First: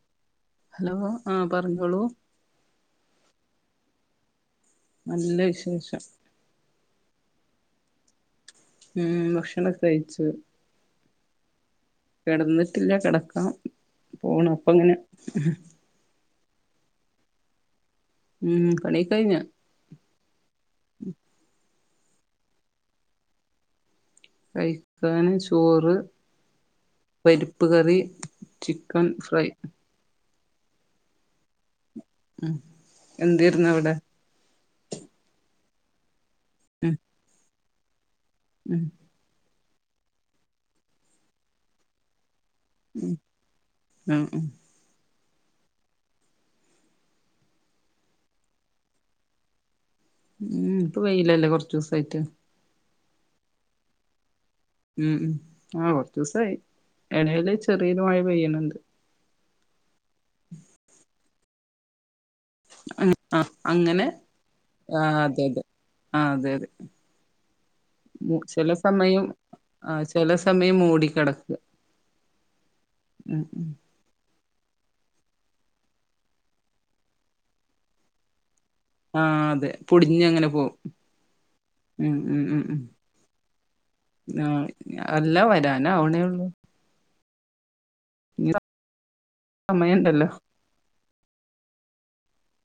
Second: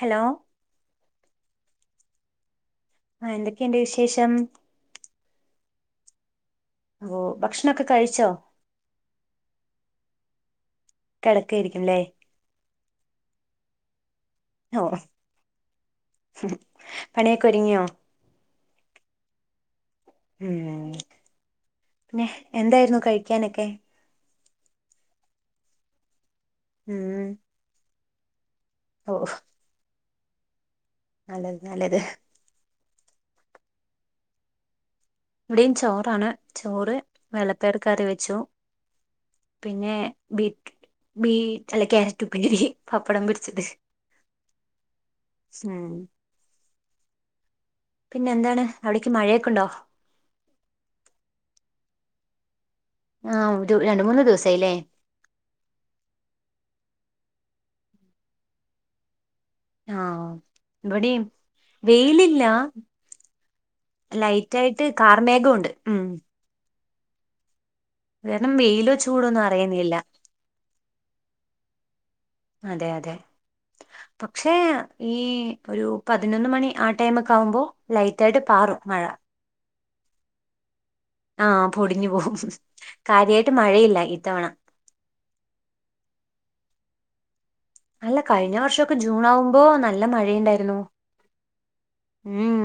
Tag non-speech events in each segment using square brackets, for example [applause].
Hello hello ആഹ് പറഞ്ഞോളൂ ആഹ് എന്തൊക്കെ ഇണ്ട് വിശേഷം? നല്ല വിശേഷം. ഓഹ് ഭക്ഷണൊക്കെ കഴിച്ചോ? ഉം ഭക്ഷണൊക്കെ കഴിച്ചു. കെടക്കായിരിക്കും ല്ലേ? കെടന്നിട്ടില്ല കെടക്കാം പോണം അപ്പങ്ങനെ പണിയൊക്കൊരുങ്ങിയോ? ഉം പണിയൊക്കയ്ഞ്ഞ്. ഉം പിന്നെ, എന്തായിരുന്നു കഴിക്ക്യാനൊക്കെ? കഴിക്കാന് ചോറ്, ഉം പരിപ്പ് കറി, ചിക്കൻ ഓ ഫ്രൈ. നല്ലത് നല്ലത്. ഉം എന്തേര്ന്നു അവ്ടെ? ഇവിടെയും ചോറാണ് ഉം ചോറ് വെള്ളപ്പയർ കറി വെച്ചു. ഉം പിന്നെ ബീട്ട് ബീറ്റ് അല്ല ക്യാരറ്റ് ഉപ്പേരി. പപ്പടം പൊരിച്ചത് ആ ഉം ഉം. പിന്നെ എന്താണ് അവിടെക്ക്യ് മഴയൊക്കെണ്ടോ? ഊംഉം. ഇപ്പൊ വെയിലല്ലേ കൊറച്ചൂസായിട്ട്. ആഹ് ഒരു രണ്ട് മൂന്ന് ദിവസായില്ലേ. ഉം ഉം. ആഹ് കൊറച്ചൂസായി. എടേല് ചെറിയൊരു മഴ പെയ്യ്ണ് ണ്ട്. ആഹ് ഇവടിം വെയിലില്ലാ ആ അങ്ങനെ ലൈറ്റായിട്ട് ആ കാർ മേഘ അതെ അതെ ഉണ്ട് ഉം. അതെ അതെ. മു കാരണം ചെല വെയിലോ സമയം ചൂടൊന്നും അറിയുന്നില്ല ആഹ് ചെല സമയം മൂടിക്കെടക്കാ. അതെ അതെ ഉം ഉം. പക്ഷേ ഈ ഒരു പതിനൊന്ന് മണി ആ ടൈമൊക്കെ ആവുമ്പോ ലൈറ്റ് ആയിട്ട് പാറും മഴ. ആഹ് അതെ പൊടിഞ്ഞങ്ങനെ പോവും. ആഹ് പൊടിഞ്ഞു ഉം പോവും. ഉം ഉം ഉം കാര്യായിട്ട് മഴയില്ല ഇത്തവണ. ആഹ് അല്ല വരാനാവ്ണേ ഉള്ളൂ. അല്ല ഇനി കഴിഞ്ഞ വർഷൊക്കെ ജൂൺ ആവുമ്പോ നല്ല സമയണ്ടല്ലോ മഴയ്ണ്ടായിരുന്നു. ഉം ഉം.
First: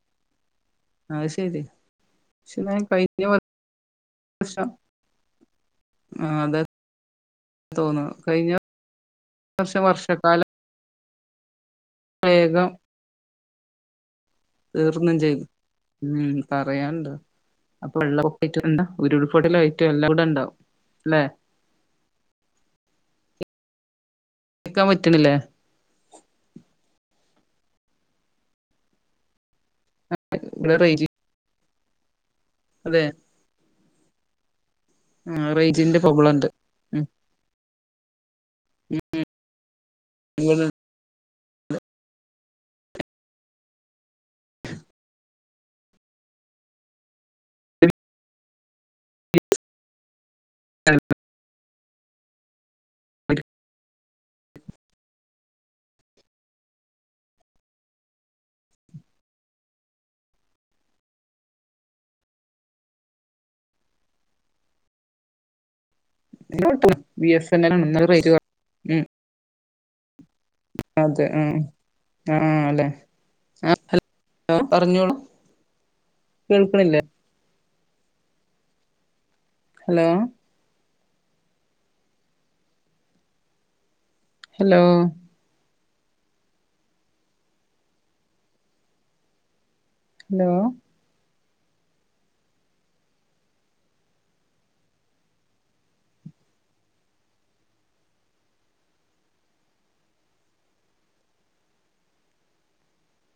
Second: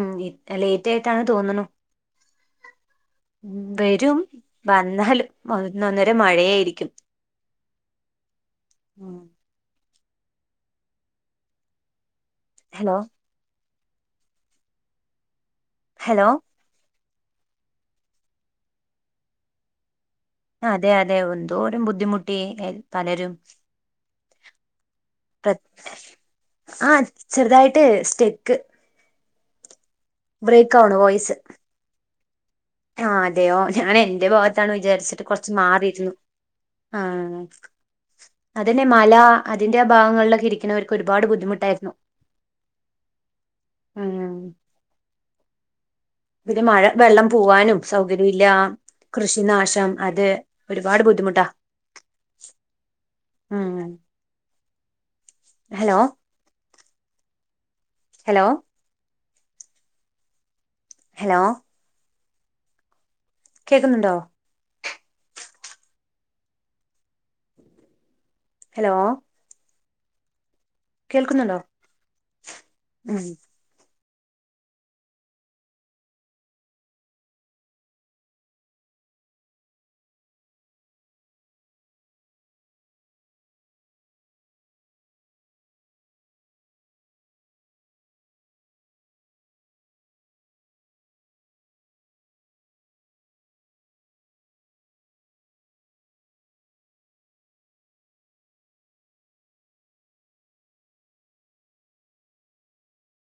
അഹ് ലേറ്റായിട്ടാണ് അത് ശരി തോന്ന്ണു. പക്ഷെ ന്നാ കഴിഞ്ഞ വ ഉം വരും വന്നാലും ഒന്നൊന്നര മഴയായിരിക്കും. തോന്നാ. കഴിഞ്ഞ ഉം വർഷം വർഷക്കാലം വേഗം ഹലോ തീർന്നും ചെയ്ത്. ഹലോ ഉം. പറയാന്ണ്ടോ. അപ്പൊ വെള്ളപ്പൊക്കേയ്റ്റും [unintelligible] ഉരുപൊട്ടലായിട്ടും എല്ലം കൂടെണ്ടാവും. അതെ അതെ എന്തോരം ബുദ്ധിമുട്ടി എ പലരും. കേക്കാൻ പറ്റ്ണില്ലേ? ആഹ് ചെറുതായിട്ട് സ്റ്റെക്ക്. അ ബ്രേക് ആവ്ണ് വോയിസ് അതെ ആ അതെയോ ഞാനന്റെ ഭാഗത്താണ് വിചാരിച്ച് ആഹ് കൊർച്ച് റേഞ്ചിന്റെ മാറിയിര്ന്ന് പ്രോബ്ലം ഉണ്ട് ഉം ആഹ് അതന്നെ ഉം മല അതിന്റെ ഭാഗങ്ങൾലൊക്കെ ഇവിടെ ഇരിക്കുണോര് ഒരുപാട് ബുദ്ധിമുട്ടായ്ര്ന്നു ഉം പിന്നെ മഴ വെള്ളം പോവാനും സൗകര്യുല്ല. കൃഷിനാശം അത് ഒരുപാട് ബുദ്ധിമുട്ടാ ഉം ഹലോ. ഹലോ. ഹലോ. കേക്ക്ന്ന്ണ്ടോ ബിഎസന്നലാണ് ഇന്നല റയ്ഞ്ച് കൊ ഹലോ. അതെ ആഹ് കേൾക്കുന്നുണ്ടോ അഹ് ആഹ് ലെ. ഉം ആ ഹലോ പറഞ്ഞോളു കേൾക്ക്ണില്ലേ? ഹലോ. Hello hello